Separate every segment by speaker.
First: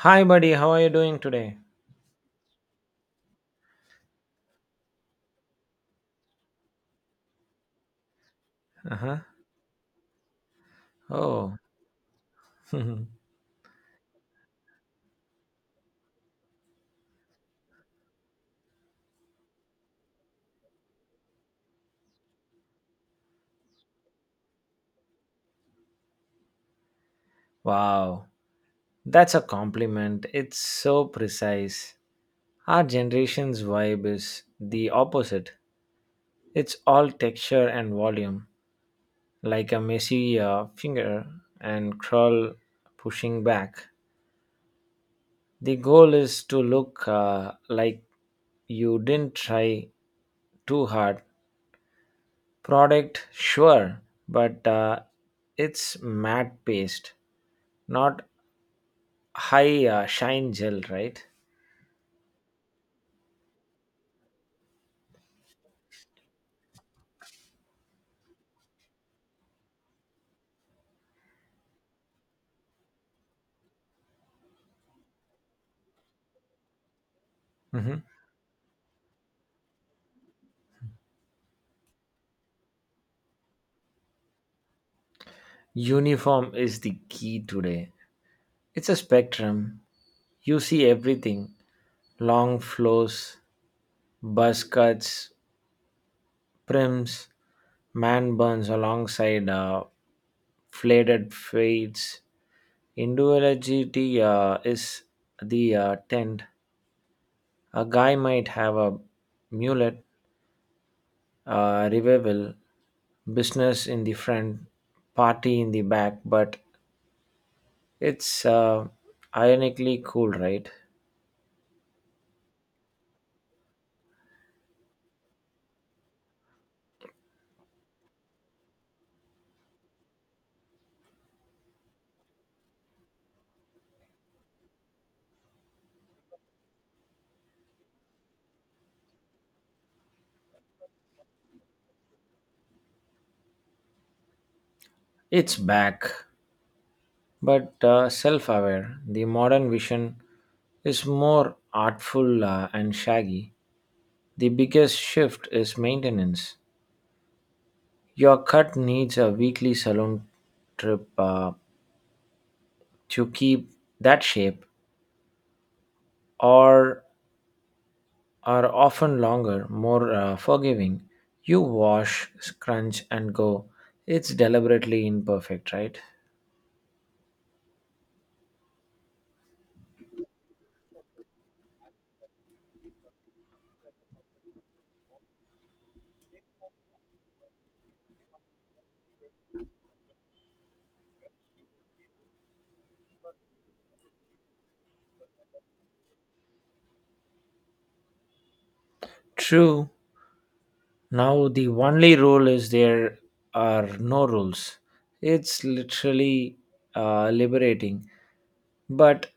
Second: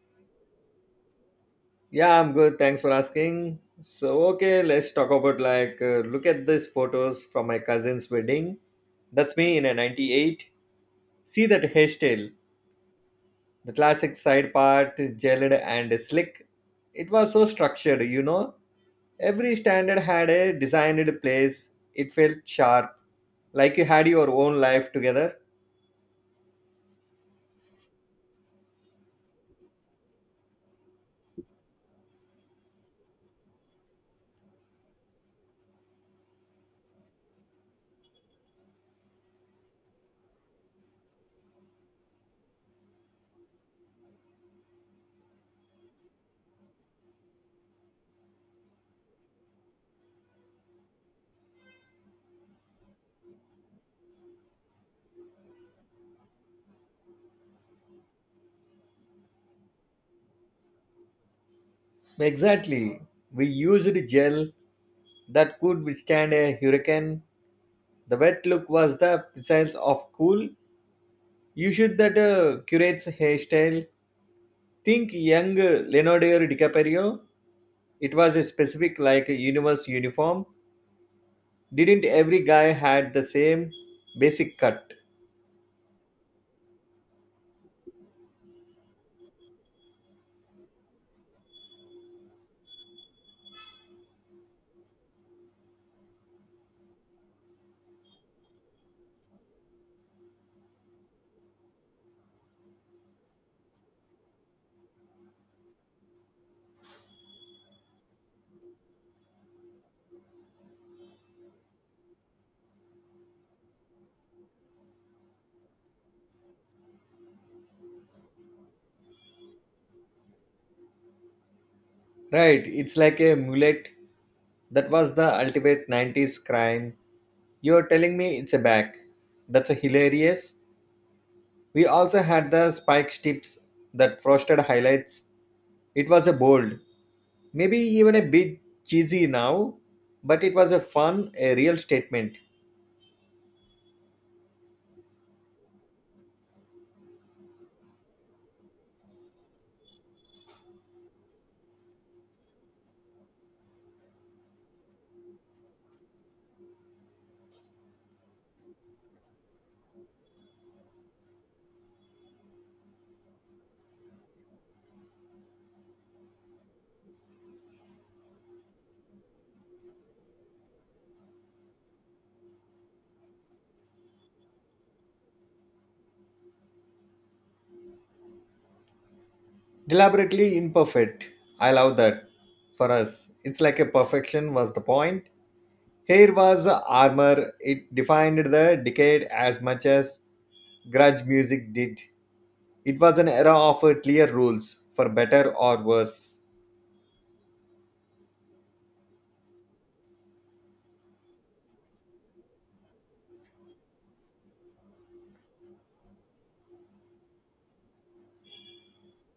Speaker 1: Hi, buddy. How are you doing today?
Speaker 2: Yeah, I'm good. Thanks for asking. So, okay, let's talk about like, look at these photos from my cousin's wedding.
Speaker 1: Uh huh.
Speaker 2: That's me in a 98. See
Speaker 1: Oh,
Speaker 2: that hairstyle, the classic side part, gelled and slick. It was so structured. Every standard had a designed place. It felt sharp, like you had your own life together.
Speaker 1: wow. That's a compliment. It's so precise. Our generation's vibe is the opposite. It's all texture and volume, like a messy finger and crawl pushing back. The goal is to look like you didn't try too hard. Product, sure, but it's matte paste, not high shine gel, right?
Speaker 2: Exactly. We used gel that could withstand a hurricane. The wet look was the essence of cool. You should that curates hairstyle. Think young Leonardo DiCaprio.
Speaker 1: Mhm.
Speaker 2: It was a specific like a universe uniform. Didn't every guy had the same basic cut?
Speaker 1: Uniform is the key today. It's a spectrum. You see everything: long flows, buzz cuts, prims, man burns alongside fladed fades. Individuality is the tent. A guy might have a mullet, revival, business in the front, party in the back, but it's ironically cool, right?
Speaker 2: Right, it's like a mullet. That was the ultimate 90s crime. You're telling me it's a back. That's a hilarious. We also had the spike tips that frosted highlights. It was a bold, maybe even a bit cheesy now, but it was a fun, a real statement.
Speaker 1: It's back, but self aware. The modern vision is more artful and shaggy. The biggest shift is maintenance. Your cut needs a weekly salon trip to keep that shape, or are often longer, more forgiving. You wash, scrunch, and go. It's deliberately imperfect, right?
Speaker 2: Deliberately imperfect. I love that. For us, it's like a perfection was the point. Here was armor, it defined the decade as much as grudge music did. It was an era of clear rules, for better or worse.
Speaker 1: True. Now the only rule is there are no rules. It's literally liberating, but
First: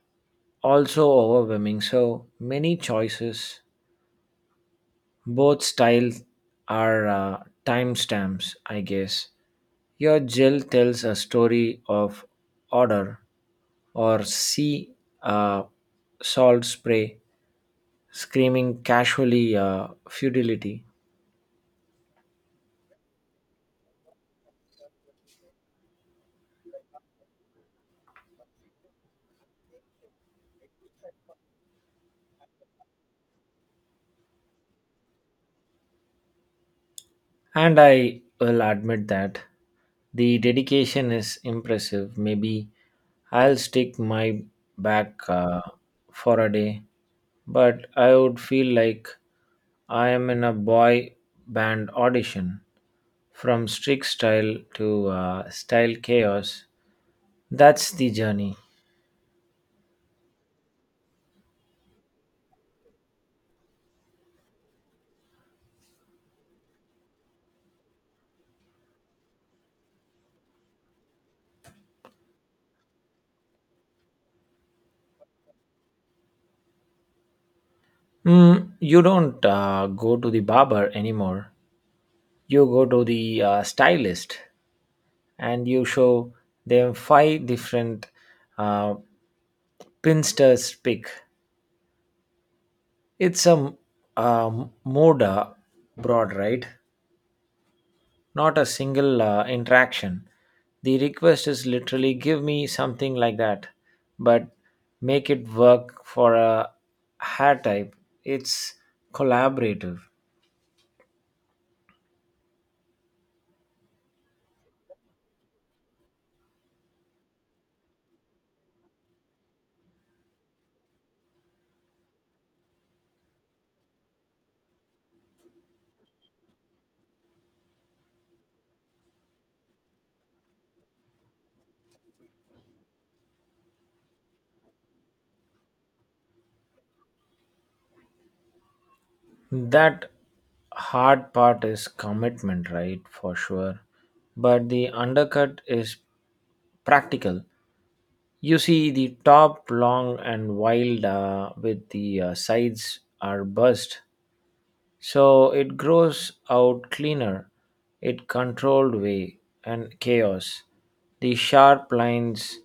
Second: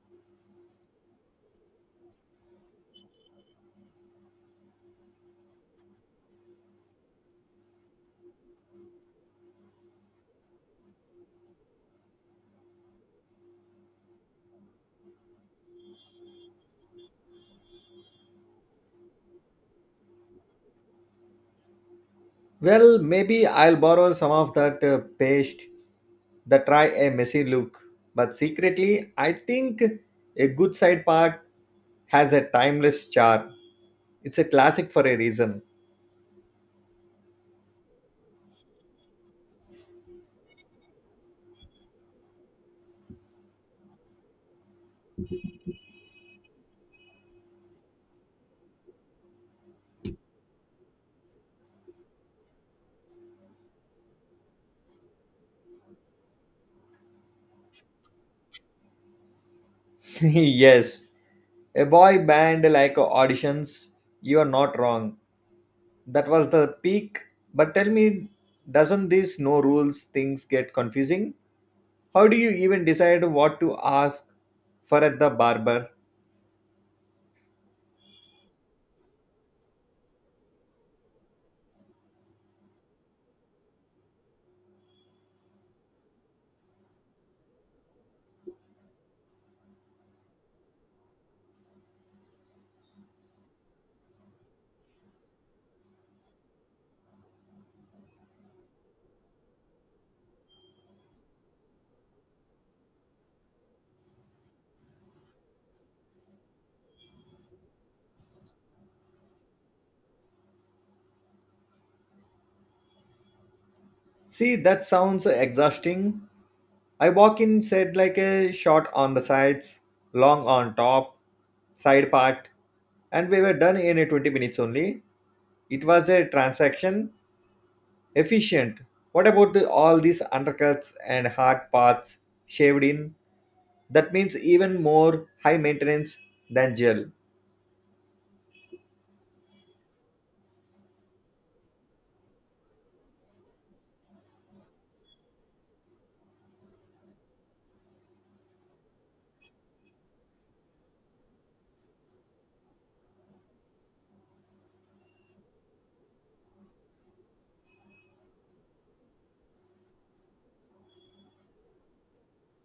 Speaker 1: also overwhelming. So many choices, both styles are timestamps, I guess. Your Jill tells a story of order or sea, uh, salt spray screaming casually futility.
Speaker 2: Well, maybe I'll borrow some of that paste that try a messy look. But secretly, I think a good side part has a timeless charm. It's a classic for a reason.
Speaker 1: And I will admit that the dedication is impressive. Maybe I'll stick my back for a day, but I would feel like I am in a boy band audition. From strict style to style chaos. That's the journey.
Speaker 2: Yes, a boy band like auditions, you are not wrong. That was the peak. But tell me, doesn't this no rules things get confusing? How do you even decide what to ask for at the barber?
Speaker 1: You don't go to the barber anymore, you go to the stylist, and you show them five different uh, pinsters pick. It's a moda broad, right? Not a single interaction. The request is literally, give me something like that, but make it work for a hair type. It's collaborative.
Speaker 2: See, that sounds exhausting. I walk in said like a short on the sides, long on top, side part, and we were done in a 20 minutes only. It was a transaction, efficient. What about all these undercuts and hard parts shaved in? That means even more high maintenance than gel.
Speaker 1: That hard part is commitment, right? For sure. But the undercut is practical. You see the top long and wild with the sides are burst. So it grows out cleaner, it controlled way and chaos. The sharp lines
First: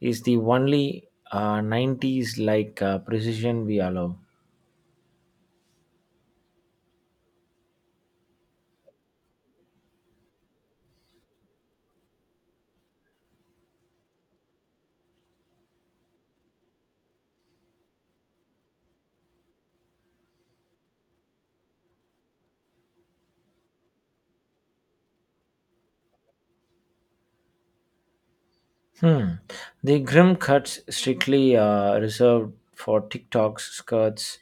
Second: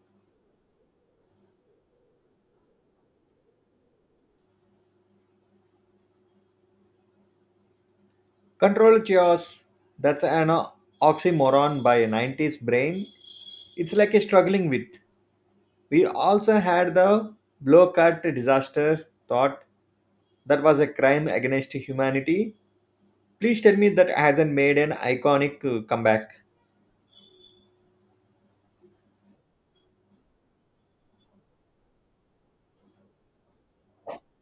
Speaker 1: is the only 90s like precision we allow.
Speaker 2: Control chaos, that's an oxymoron by a 90s brain. It's like a struggling with. We also had the Blowcut disaster thought that was a crime against humanity. Please tell me that hasn't made an iconic comeback.
Speaker 1: Hmm. The grim cuts strictly reserved for TikToks, skirts,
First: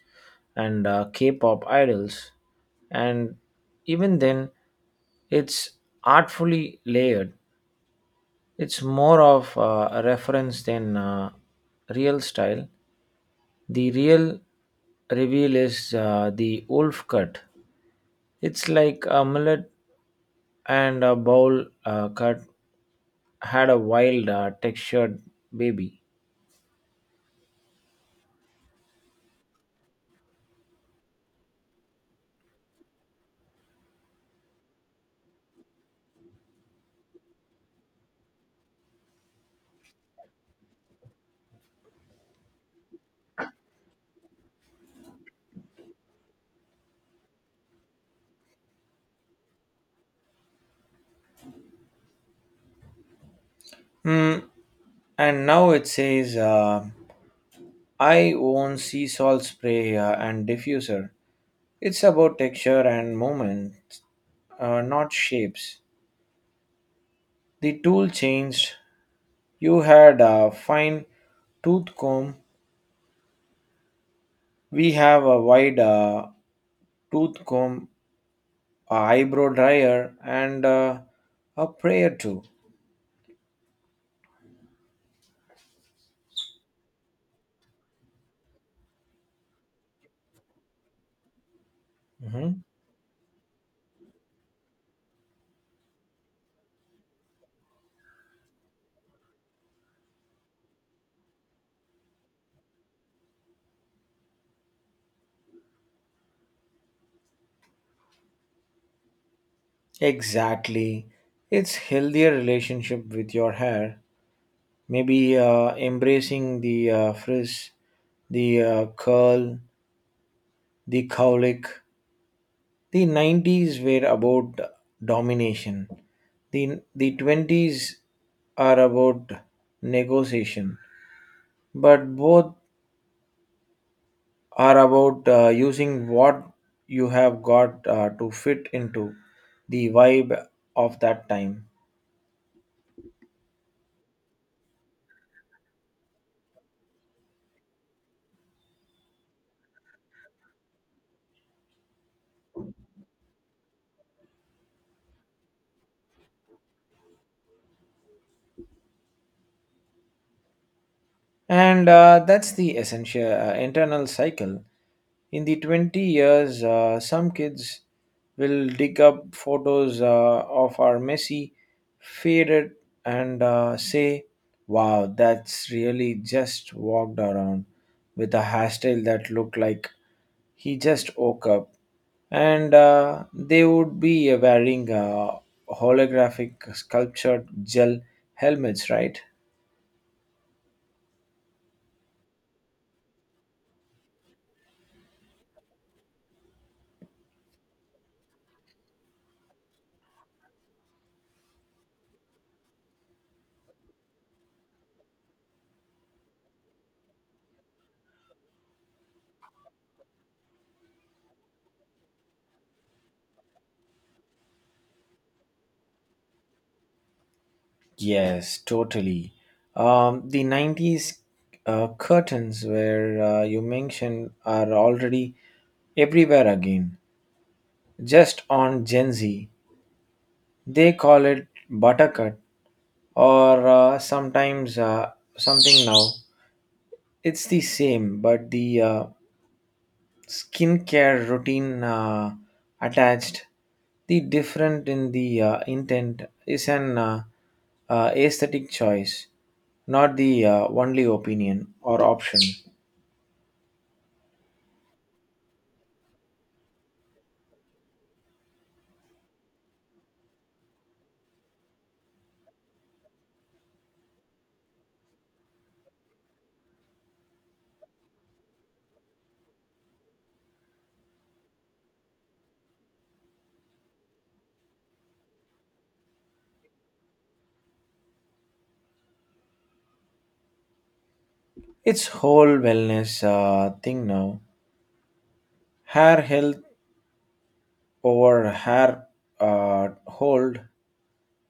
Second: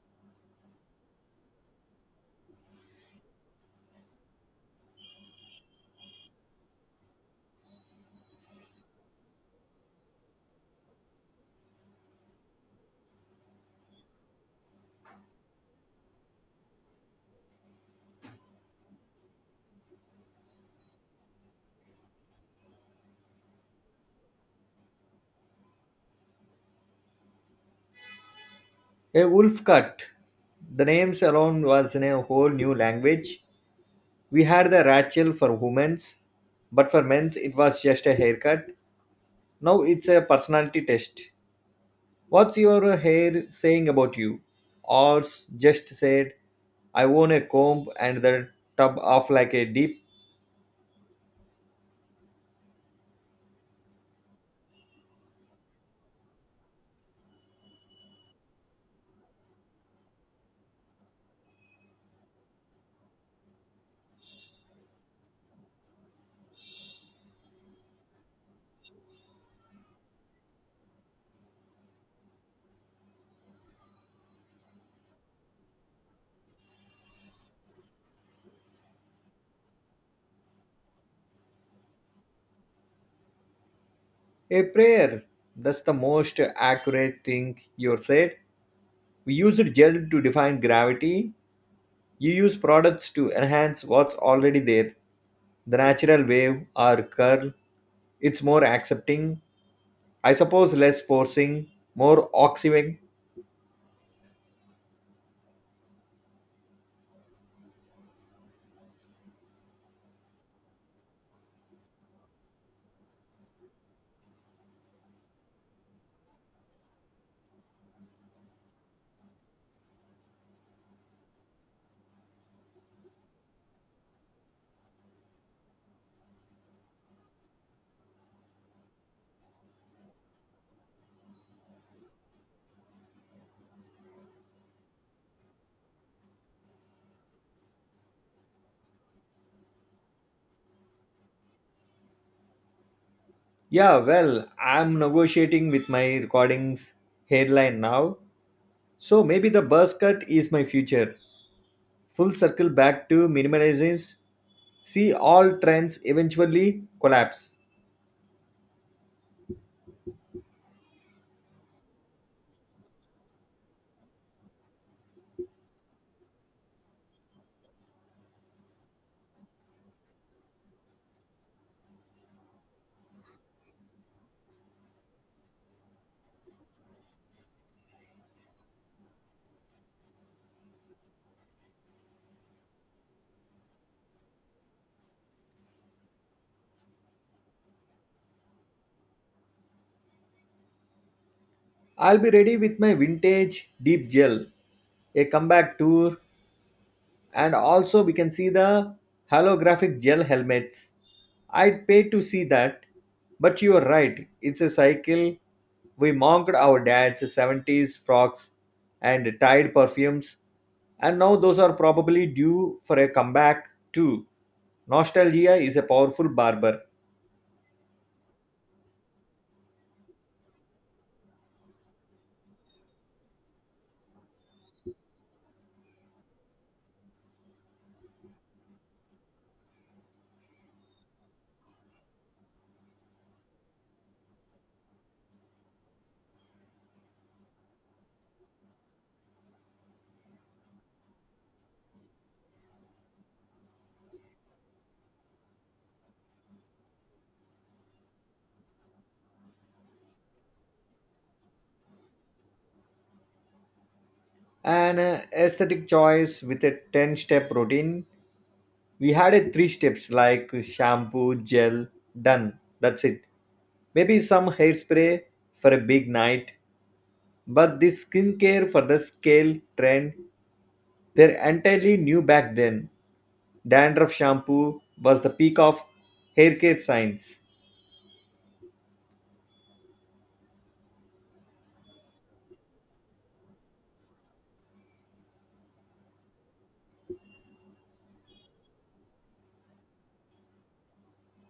Speaker 1: and K-pop idols, and even then, it's artfully layered. It's more of a reference than real style. The real reveal is the wolf cut. It's like a mullet and a bowl cut had a wild, textured baby.
Speaker 2: A wolf cut. The names alone was in a whole new language. We had the Rachel for women's, but for men's it was just a haircut. Now it's a personality test. What's your hair saying about you? Ours just said, I own a comb and the tub off like a deep.
Speaker 1: Hmm. And now it says, I own sea salt spray and diffuser. It's about texture and movement, not shapes. The tool changed. You had a fine tooth comb. We have a wide tooth comb, a eyebrow dryer, and a prayer too.
Speaker 2: A prayer. That's the most accurate thing you said. We used gel to define gravity. You use
Speaker 1: Mhm.
Speaker 2: products to enhance what's already there. The natural wave or curl. It's more accepting. I suppose less forcing, more oxygen.
Speaker 1: Exactly. It's healthier relationship with your hair, maybe embracing the frizz, the curl, the cowlick. The 90s were about domination. The 20s are about negotiation. But both are about using what you have got to fit into the vibe of that time.
Speaker 2: Yeah, well, I'm negotiating with my recordings headline now. So maybe the buzz cut is my future. Full circle back to minimalizes. See all trends eventually collapse.
Speaker 1: And that's the essential internal cycle. In the 20 years, some kids will dig up photos of our messy, faded, and say, wow, that's really just walked around with a hairstyle that looked like he just woke up. And they would be wearing holographic sculptured gel helmets, right?
Speaker 2: I'll be ready with my vintage deep gel, a comeback tour. And also we can see the holographic gel helmets. I'd pay to see that, but you are right, it's a cycle. We mocked our dad's 70s frocks and tied perfumes, and now those are probably due for a comeback too. Nostalgia is a powerful barber.
Speaker 1: Yes, totally. The 90s curtains, where you mentioned, are already everywhere again. Just on Gen Z, they call it buttercut or sometimes something now. It's the same, but the skincare routine attached, the different in the intent is an aesthetic choice, not the only opinion or option.
Speaker 2: An aesthetic choice with a 10 step routine. We had a three steps like shampoo, gel, done. That's it. Maybe some hairspray for a big night, but this skincare for the scale trend, they're entirely new back then. Dandruff shampoo was the peak of hair care science.
Speaker 1: It's whole wellness thing now. Hair health over hair hold.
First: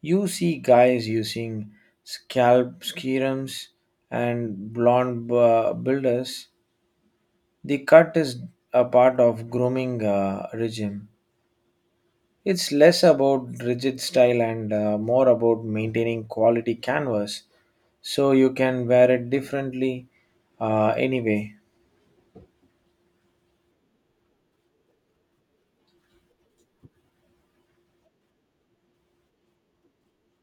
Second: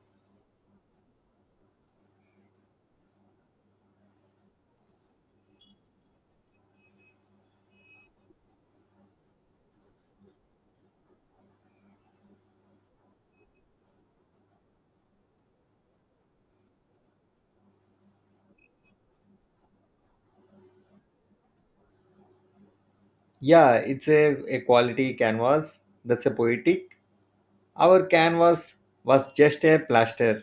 Speaker 1: You see guys using scalp serums and blonde builders. The cut is a part of grooming regime. It's less about rigid style and more about maintaining quality canvas so you can wear it differently anyway.
Speaker 2: Yeah, it's a quality canvas. That's a poetic. Our canvas was just a plaster.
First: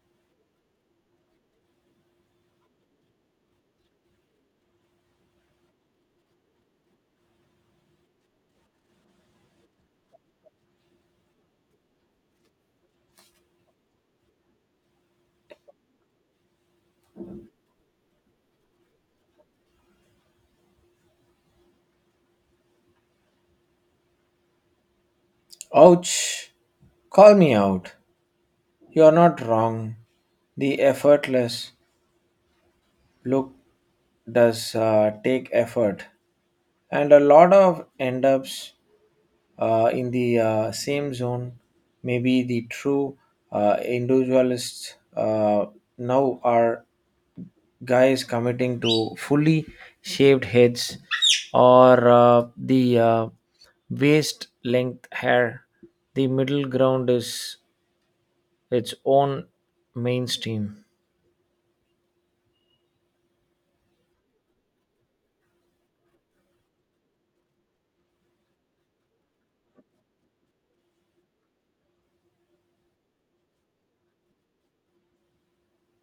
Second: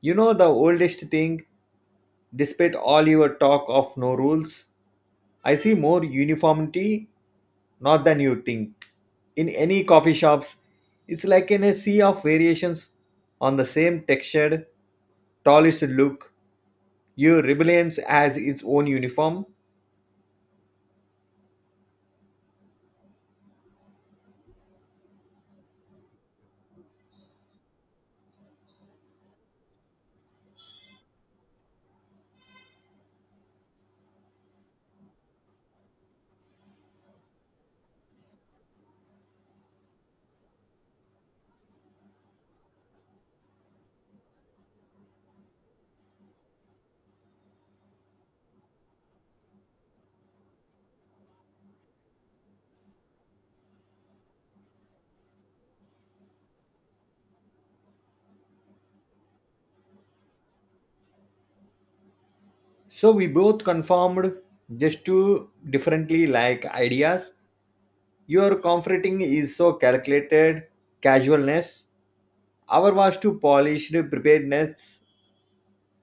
Speaker 2: You know the oldest thing. Despite all your talk of no rules, I see more uniformity not than you think. In any coffee shops, it's like in a sea of variations on the same textured, polished look. Your rebellions has its own uniform.
Speaker 1: Ouch! Call me out. You're not wrong. The effortless look does take effort, and a lot of end ups in the same zone. Maybe the true individualists now are guys committing to fully shaved heads or the waist length hair. The middle ground is its own mainstream,
Speaker 2: So we both conformed just to differently like ideas. Your comforting is so calculated, casualness. Our was to polished preparedness.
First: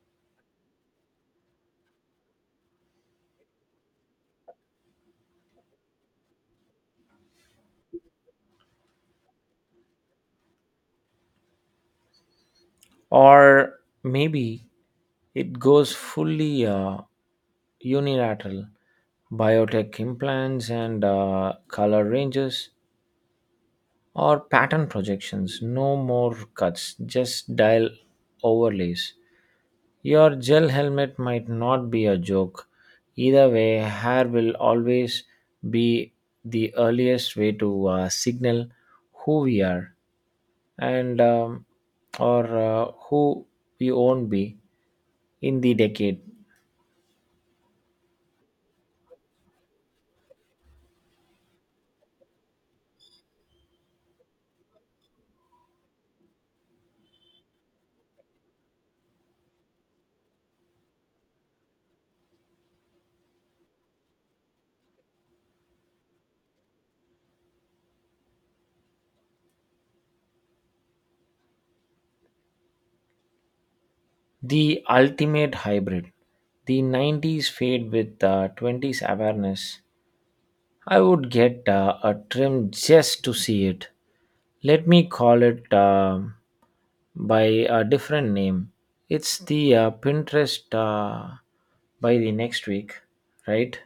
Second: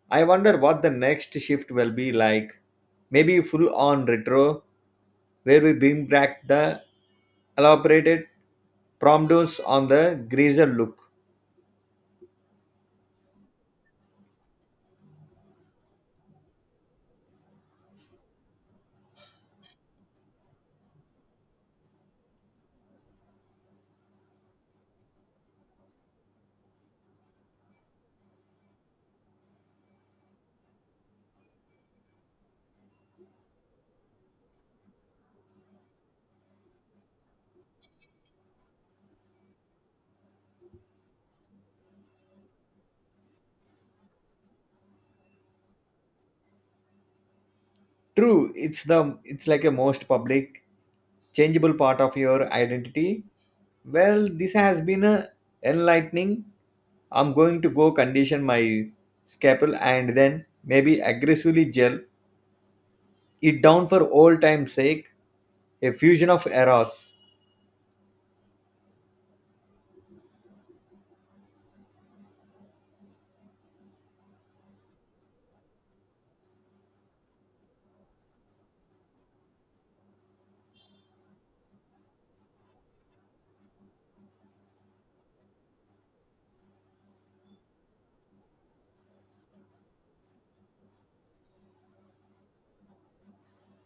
Speaker 2: I wonder what the next shift will be like. Maybe full on retro, where we bring back the elaborated promptos on the greaser look.
Speaker 1: or maybe it goes fully unilateral. Biotech implants and color ranges or pattern projections. No more cuts, just dial overlays. Your gel helmet might not be a joke. Either way, hair will always be the earliest way to signal who we are, and or who we won't be in the decade.
Speaker 2: True, it's the it's like a most public, changeable part of your identity. Well, this has been a enlightening. I'm going to go condition my scalpel and then maybe aggressively gel it down for old time's sake. A fusion of eras.
Speaker 1: The ultimate hybrid. The 90s fade with 20s awareness. I would get a trim just to see it. Let me call it by a different name. It's the Pinterest by the next week, right?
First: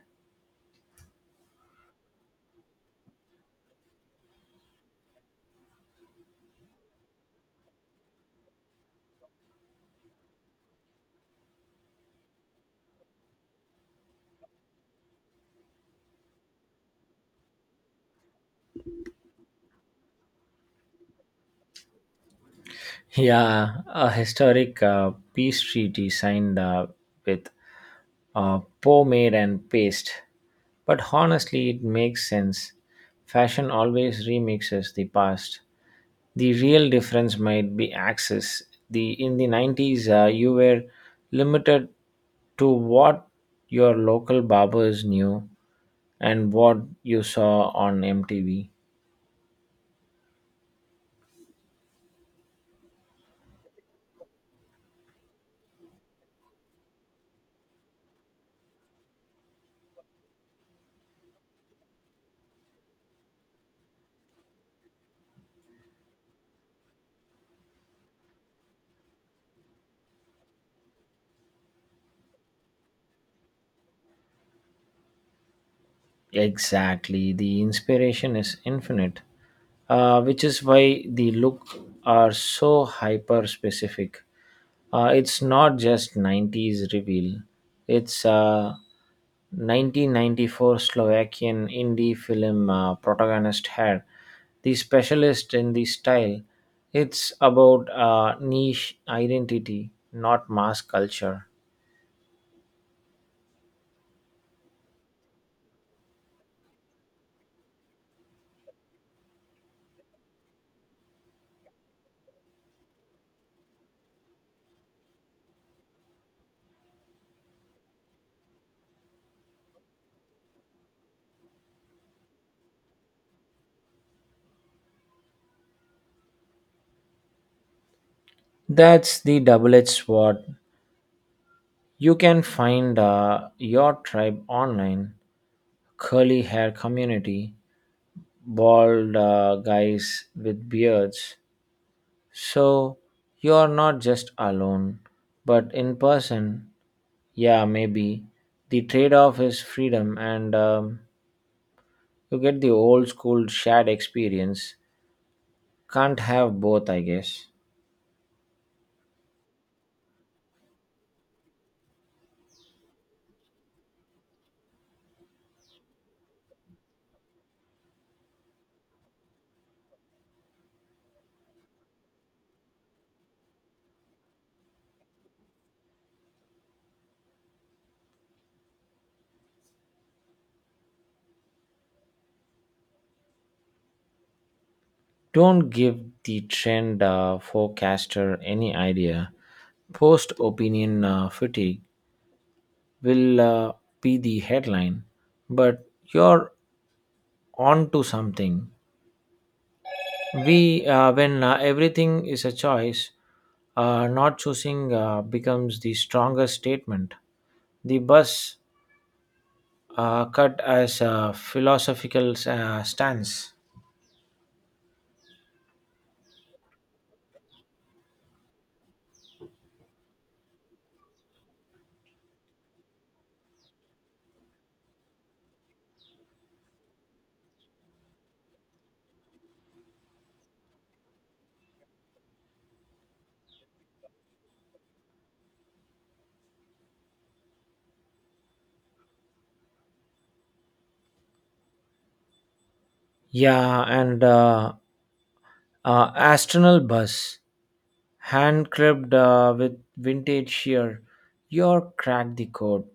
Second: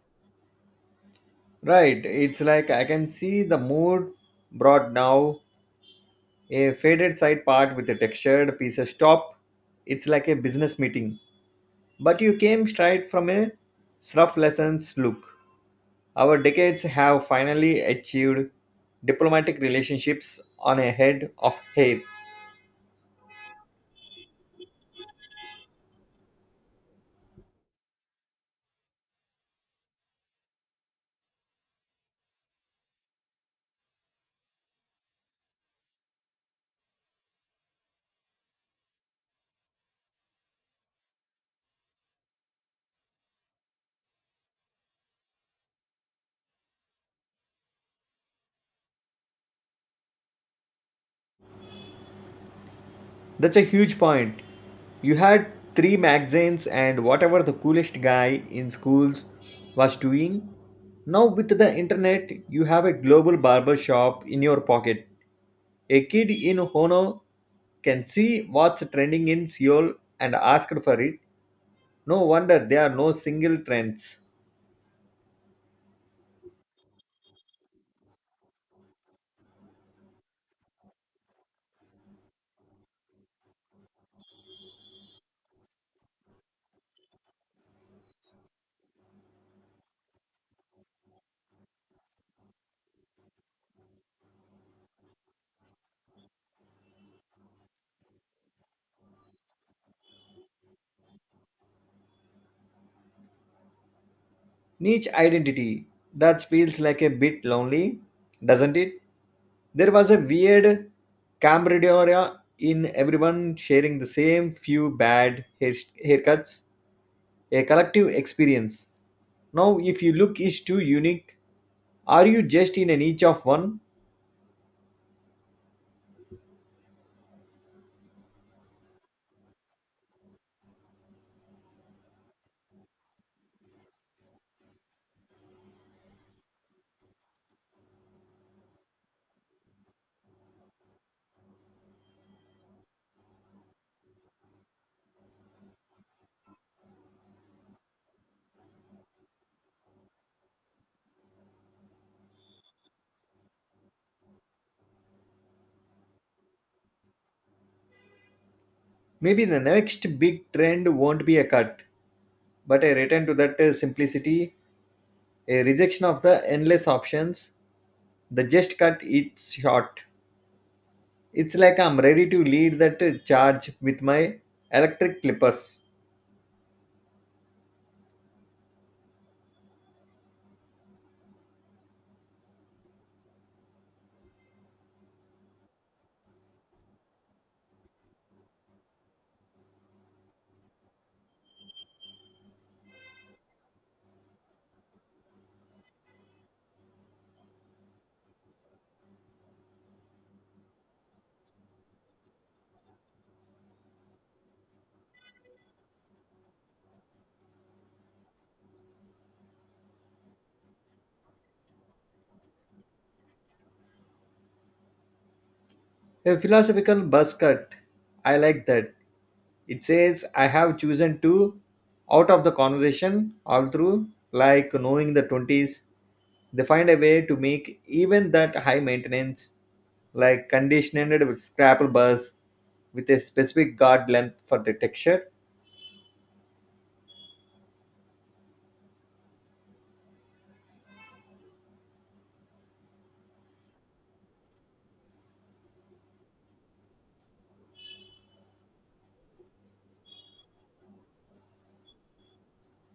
Speaker 2: Right, it's like I can see the mood brought now, a faded side part with a textured pieces top. It's like a business meeting. But you came straight from a rough lessons look. Our decades have finally achieved diplomatic relationships on a head of hair.
Speaker 1: Yeah, a historic pastry designed with pomade and paste. But honestly, it makes sense. Fashion always remixes the past. The real difference might be access. The in the 90s, you were limited to what your local barbers knew and what you saw on MTV.
Speaker 2: That's a huge point. You had three magazines and whatever the coolest guy in schools was doing. Now with the internet, you have a global barber shop in your pocket. A kid in Hono can see what's trending in Seoul and ask for it. No wonder there are no single trends.
Speaker 1: Exactly. The inspiration is infinite, which is why the look are so hyper specific. It's not just 90s reveal, it's a 1994 Slovakian indie film protagonist hair, the specialist in the style. It's about niche identity, not mass culture.
Speaker 2: Niche identity. That feels like a bit lonely, doesn't it? There was a weird camaraderie in everyone sharing the same few bad haircuts, a collective experience. Now, if you look is too unique, are you just in a niche of one?
Speaker 1: That's the double edged sword. You can find your tribe online, curly hair community, bald guys with beards. So you are not just alone, but in person, yeah, maybe. The trade off is freedom, and you get the old school shared experience. Can't have both, I guess.
Speaker 2: Maybe the next big trend won't be a cut, but a return to that simplicity, a rejection of the endless options. The just cut it's short. It's like I'm ready to lead that charge with my electric clippers.
Speaker 1: Don't give the trend forecaster any idea. Post opinion fatigue will be the headline, but you're on to something. When everything is a choice, not choosing becomes the strongest statement. The bus cut as a philosophical stance.
Speaker 2: A philosophical buzz cut. I like that. It says, I have chosen to out of the conversation all through, like knowing the 20s. They find a way to make even that high maintenance, like conditioned with scrapple buzz with a specific guard length for the texture.
Speaker 1: Yeah, and astronal bus, hand cribbed with vintage shear, your crack the code.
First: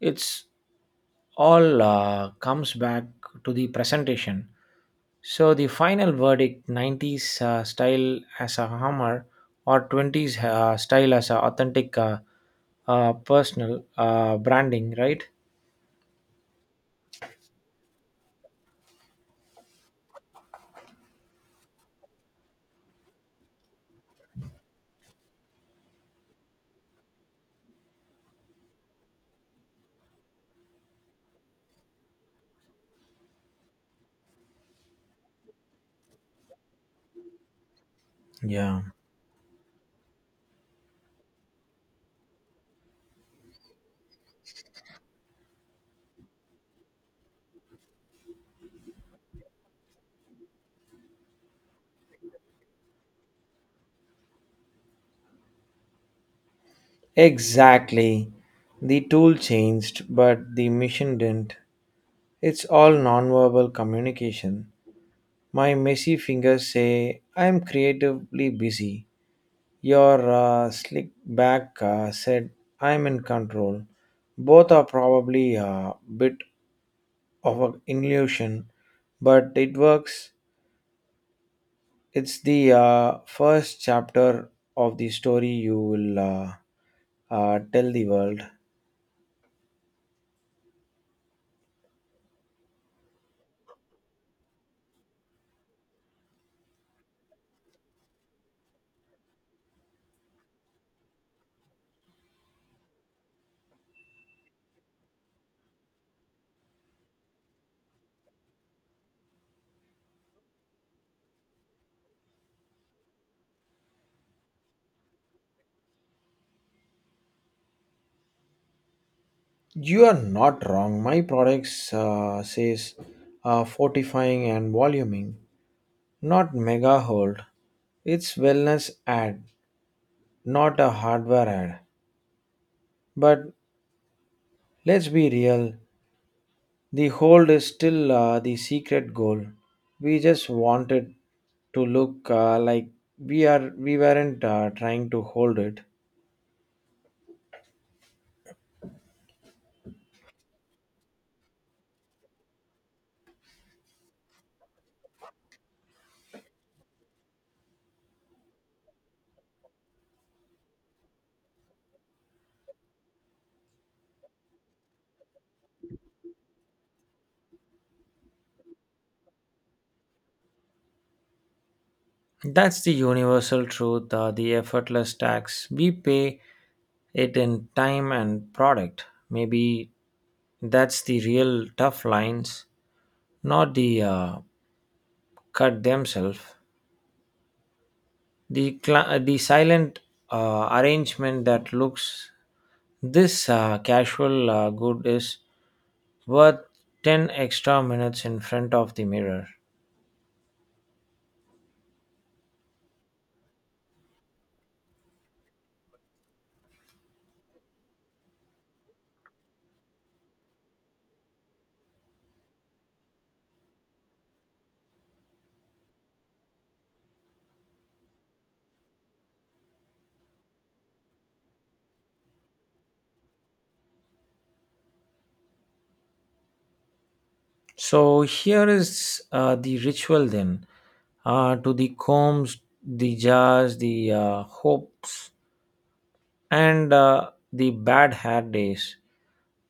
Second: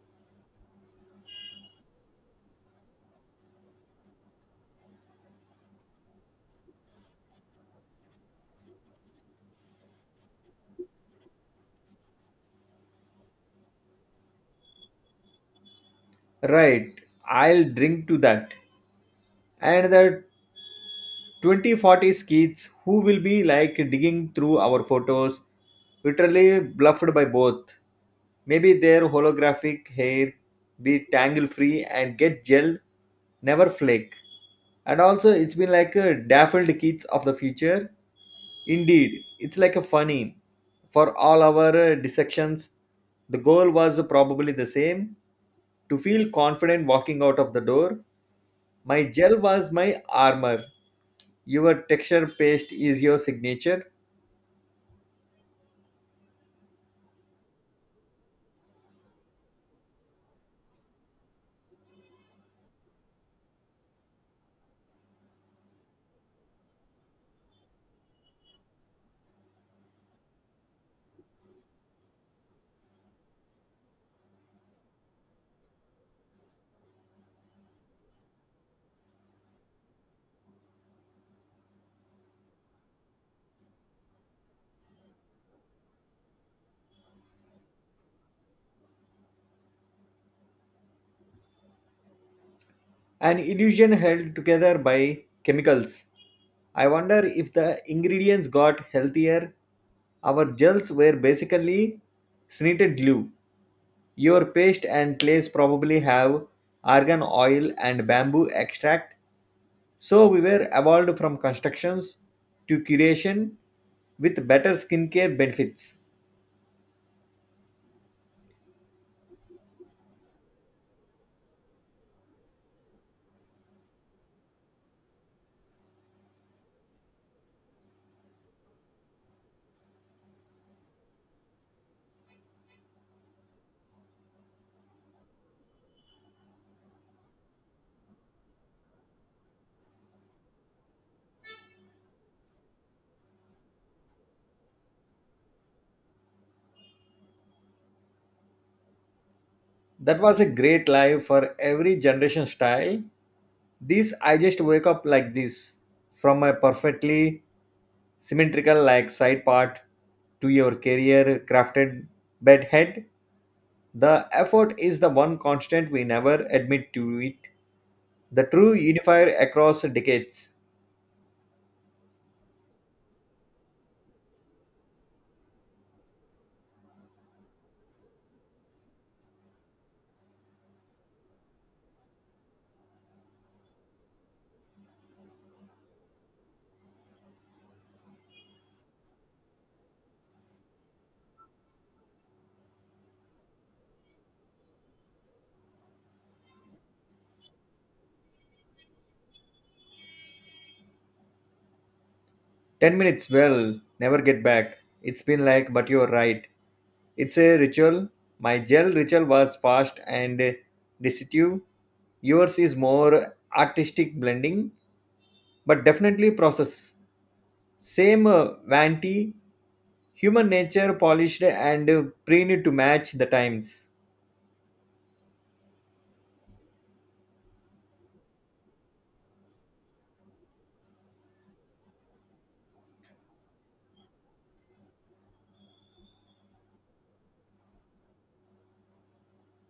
Speaker 1: It's all comes back to the presentation. So the final verdict: 90s style as a hammer or 20s style as a authentic personal branding, right?
Speaker 2: Right, I'll drink to that. And the 2040 kids who will be like digging through our photos, literally bluffed by both. Maybe their holographic hair be tangle free and get gel, never flake. And also, it's been like a daffodil kids of the future.
Speaker 1: Yeah.
Speaker 2: Indeed, it's like a funny. For all our dissections, the goal was probably the same to feel confident walking out of the door. My gel was my armor. Your texture paste is your signature,
Speaker 1: Exactly. The tool changed, but the mission didn't. It's all nonverbal communication. My messy fingers say, I'm creatively busy. Your slick back said, I'm in control. Both are probably a bit of an illusion, but it works. It's the first chapter of the story you will tell the world.
Speaker 2: an illusion held together by chemicals. I wonder if the ingredients got healthier. Our gels were basically snitted glue. Your paste and clays probably have argan oil and bamboo extract. So we were evolved from constructions to curation with better skincare benefits.
Speaker 1: You are not wrong. My products says fortifying and voluming, not mega hold. It's wellness ad, not a hardware ad. But let's be real. The hold is still the secret goal. We just wanted to look like we weren't trying to hold it.
Speaker 2: That was a great live for every generation style. This I just wake up like this from a perfectly symmetrical like side part to your career crafted bed head. The effort is the one constant we never admit to it. The true unifier across decades.
Speaker 1: That's the universal truth, the effortless tax. We pay it in time and product. Maybe that's the real tough lines, not the cut themselves, the silent arrangement that looks this casual good is worth 10 extra minutes in front of the mirror.
Speaker 2: 10 minutes well, never get back. It's been like, but you're right. It's a ritual. My gel ritual was fast and decisive. Yours is more artistic blending, but definitely process. Same vanity, human nature polished and preened to match the times.
Speaker 1: So here is the ritual then, to the combs, the jars, the hopes, and the bad hair days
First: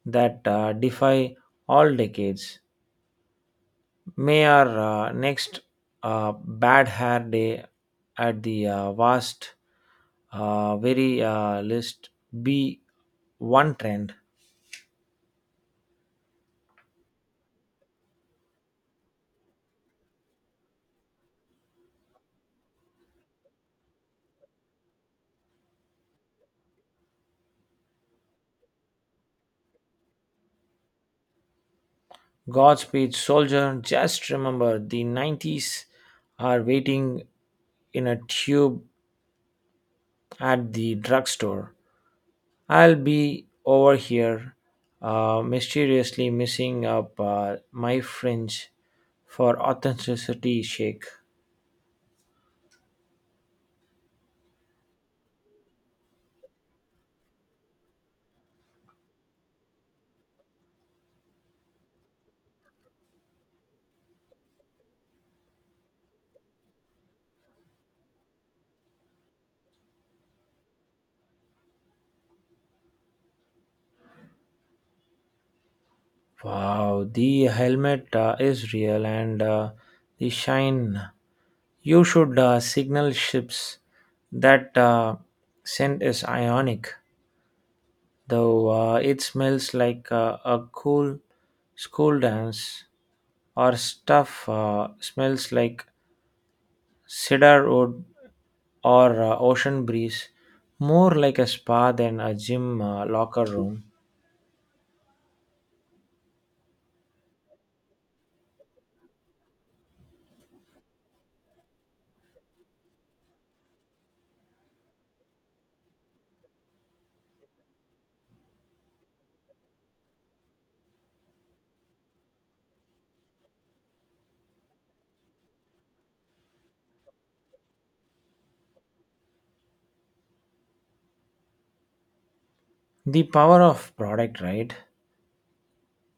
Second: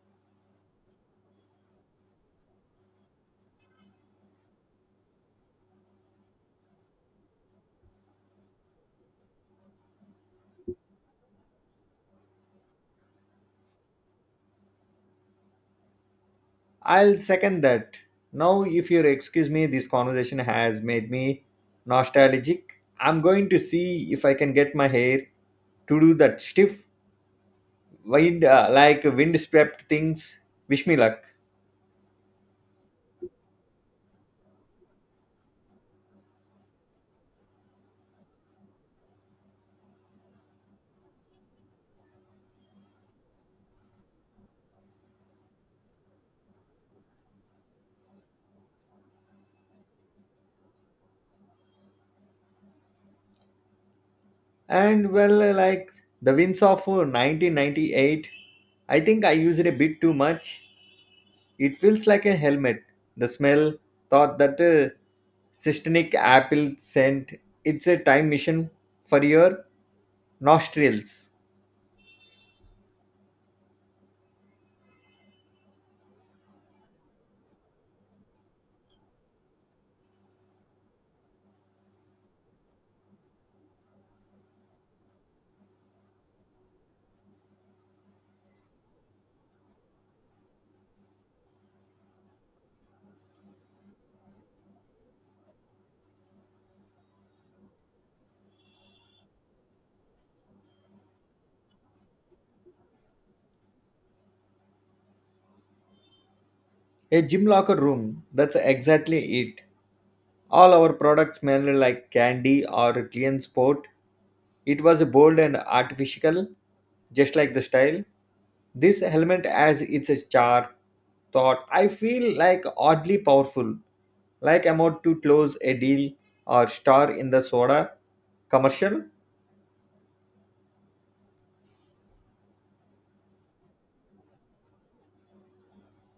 Speaker 1: that defy all decades. May our next bad hair day at the vast, very list be one trend.
Speaker 2: I'll second that. Now, if you'll excuse me, this conversation has made me nostalgic. I'm going to see if I can get my hair to do that stiff wind like wind swept things. Wish me luck.
Speaker 1: Godspeed, soldier. Just remember the 90s are waiting in a tube at the drugstore. I'll be over here, mysteriously missing up my fringe for authenticity shake.
Speaker 2: And well, like the wins of 1998, I think I used it a bit too much. It feels like a helmet. The smell, thought that cystinic apple scent, it's a time machine for your nostrils.
Speaker 1: Wow, the helmet is real, and the shine. You should signal ships. That scent is ionic, though it smells like a cool school dance. Or stuff smells like cedar wood or ocean breeze, more like a spa than a gym locker room.
Speaker 2: A gym locker room, that's exactly it. All our products smell like candy or clean sport. It was bold and artificial, just like the style. This helmet as its char thought. I feel like oddly powerful, like I'm about to close a deal or star in the soda commercial.
Speaker 1: The power of product, right?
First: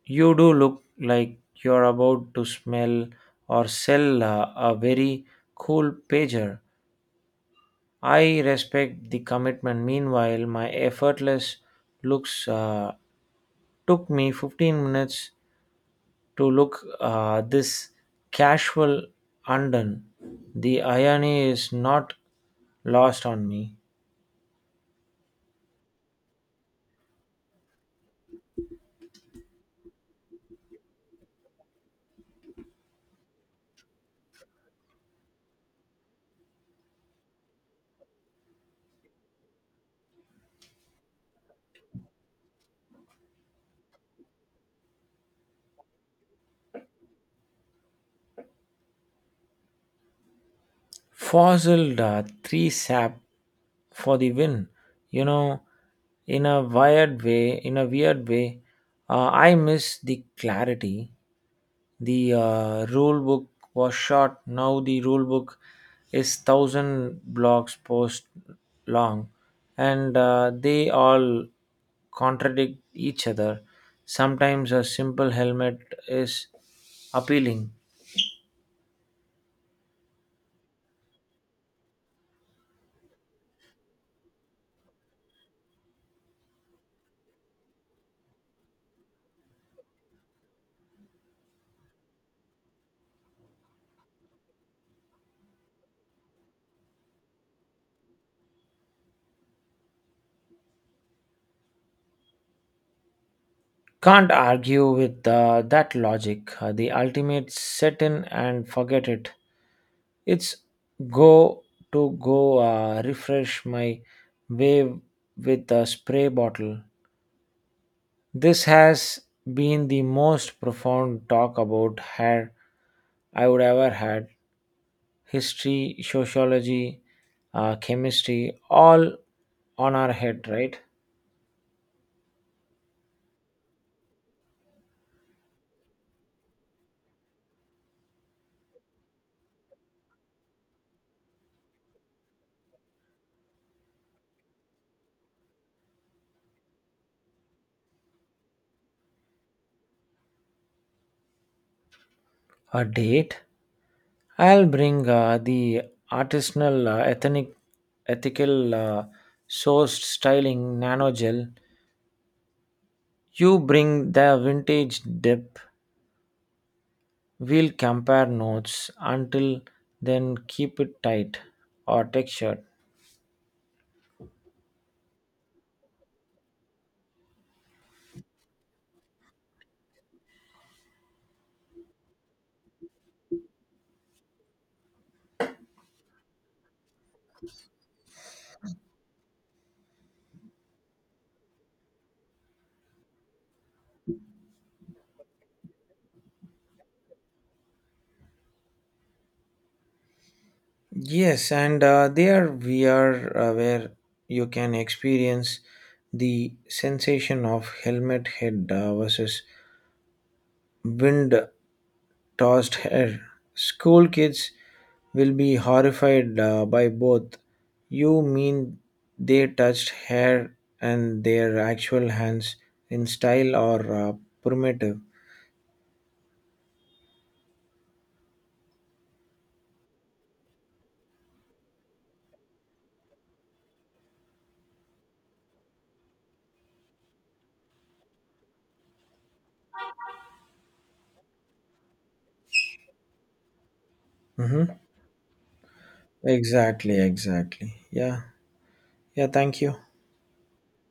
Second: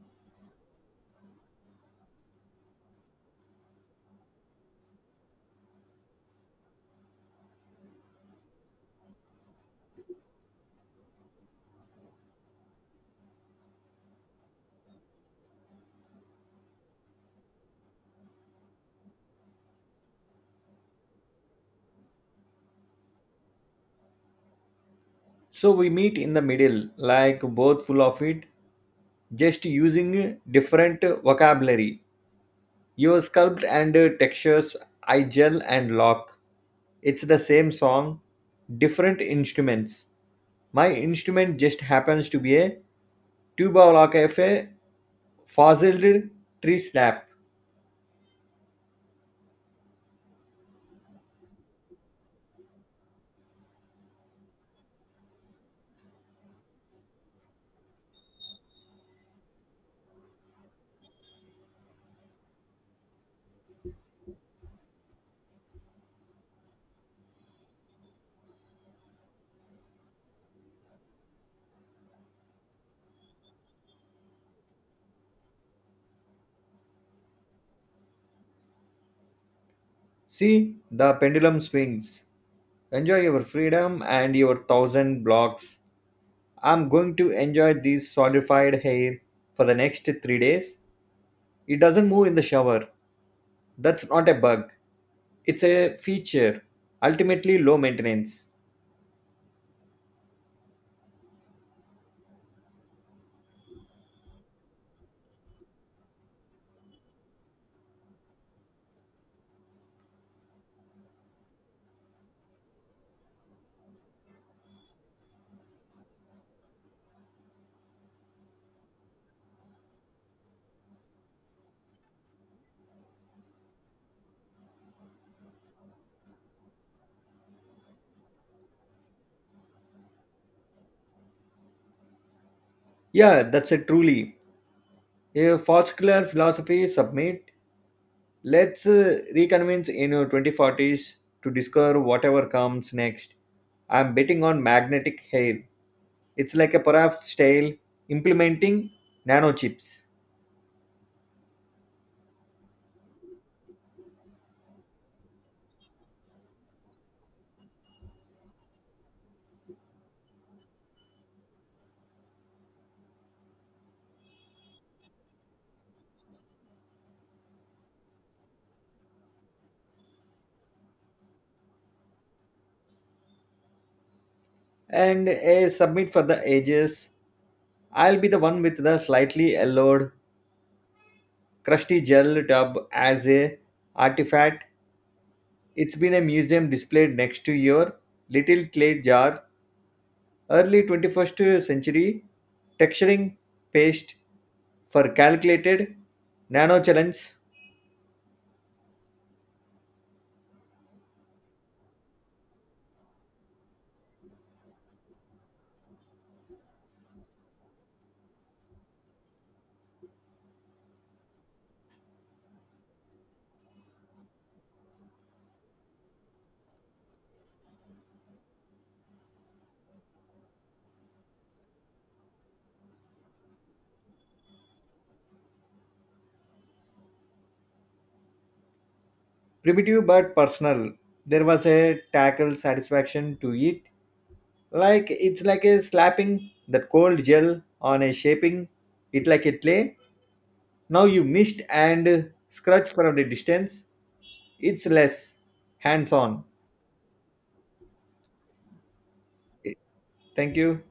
Speaker 1: You do look like you're about to smell or sell a very cool pager. I respect the commitment. Meanwhile, my effortless looks took me 15 minutes to look this casual undone. The irony is not lost on me.
Speaker 2: So we meet in the middle, like both full of it, just using different vocabulary. Your sculpt and textures, I gel and lock. It's the same song, different instruments. My instrument just happens to be a tuba la cafe, fossiled tree slap.
Speaker 1: Fossil three sap for the win. You know, in a weird way, I miss the clarity. The rule book was short. Now the rule book is thousand blocks post long, and they all contradict each other. Sometimes a simple helmet is appealing.
Speaker 2: See, the pendulum swings. Enjoy your freedom and your thousand blocks. I'm going to enjoy this solidified hair for the next 3 days. It doesn't move in the shower. That's not a bug, it's a feature, ultimately low maintenance.
Speaker 1: Can't argue with that logic. The ultimate set in and forget it. It's go to go refresh my wave with a spray bottle. This has been the most profound talk about hair I would ever had. History, sociology, chemistry, all on our head, right?
Speaker 2: Yeah, that's a truly a particular philosophy submit. Let's reconvince in your 2040s to discover whatever comes next. I'm betting on magnetic hair. It's like a perhaps tail implementing nanochips.
Speaker 1: A date? I'll bring the artisanal ethnic, ethical sourced styling nano gel. You bring the vintage dip. We'll compare notes. Until then, keep it tight or textured.
Speaker 2: And a submit for the ages. I'll be the one with the slightly yellowed, crusty gel tub as a artifact. It's been a museum displayed next to your little clay jar, early 21st century texturing paste for calculated nano challenge,
Speaker 1: Yes, and there we are where you can experience the sensation of helmet head versus wind tossed hair. School kids will be horrified by both. You mean they touched hair and their actual hands in style, or primitive?
Speaker 2: primitive but personal. There was a tackle satisfaction to it. Like it's like a slapping that cold gel on a shaping it like a clay. Now you mist and scratch from the distance.
Speaker 1: Mm-hmm.
Speaker 2: It's less hands on.
Speaker 1: Exactly. Yeah, yeah, thank you.
Speaker 2: Thank you.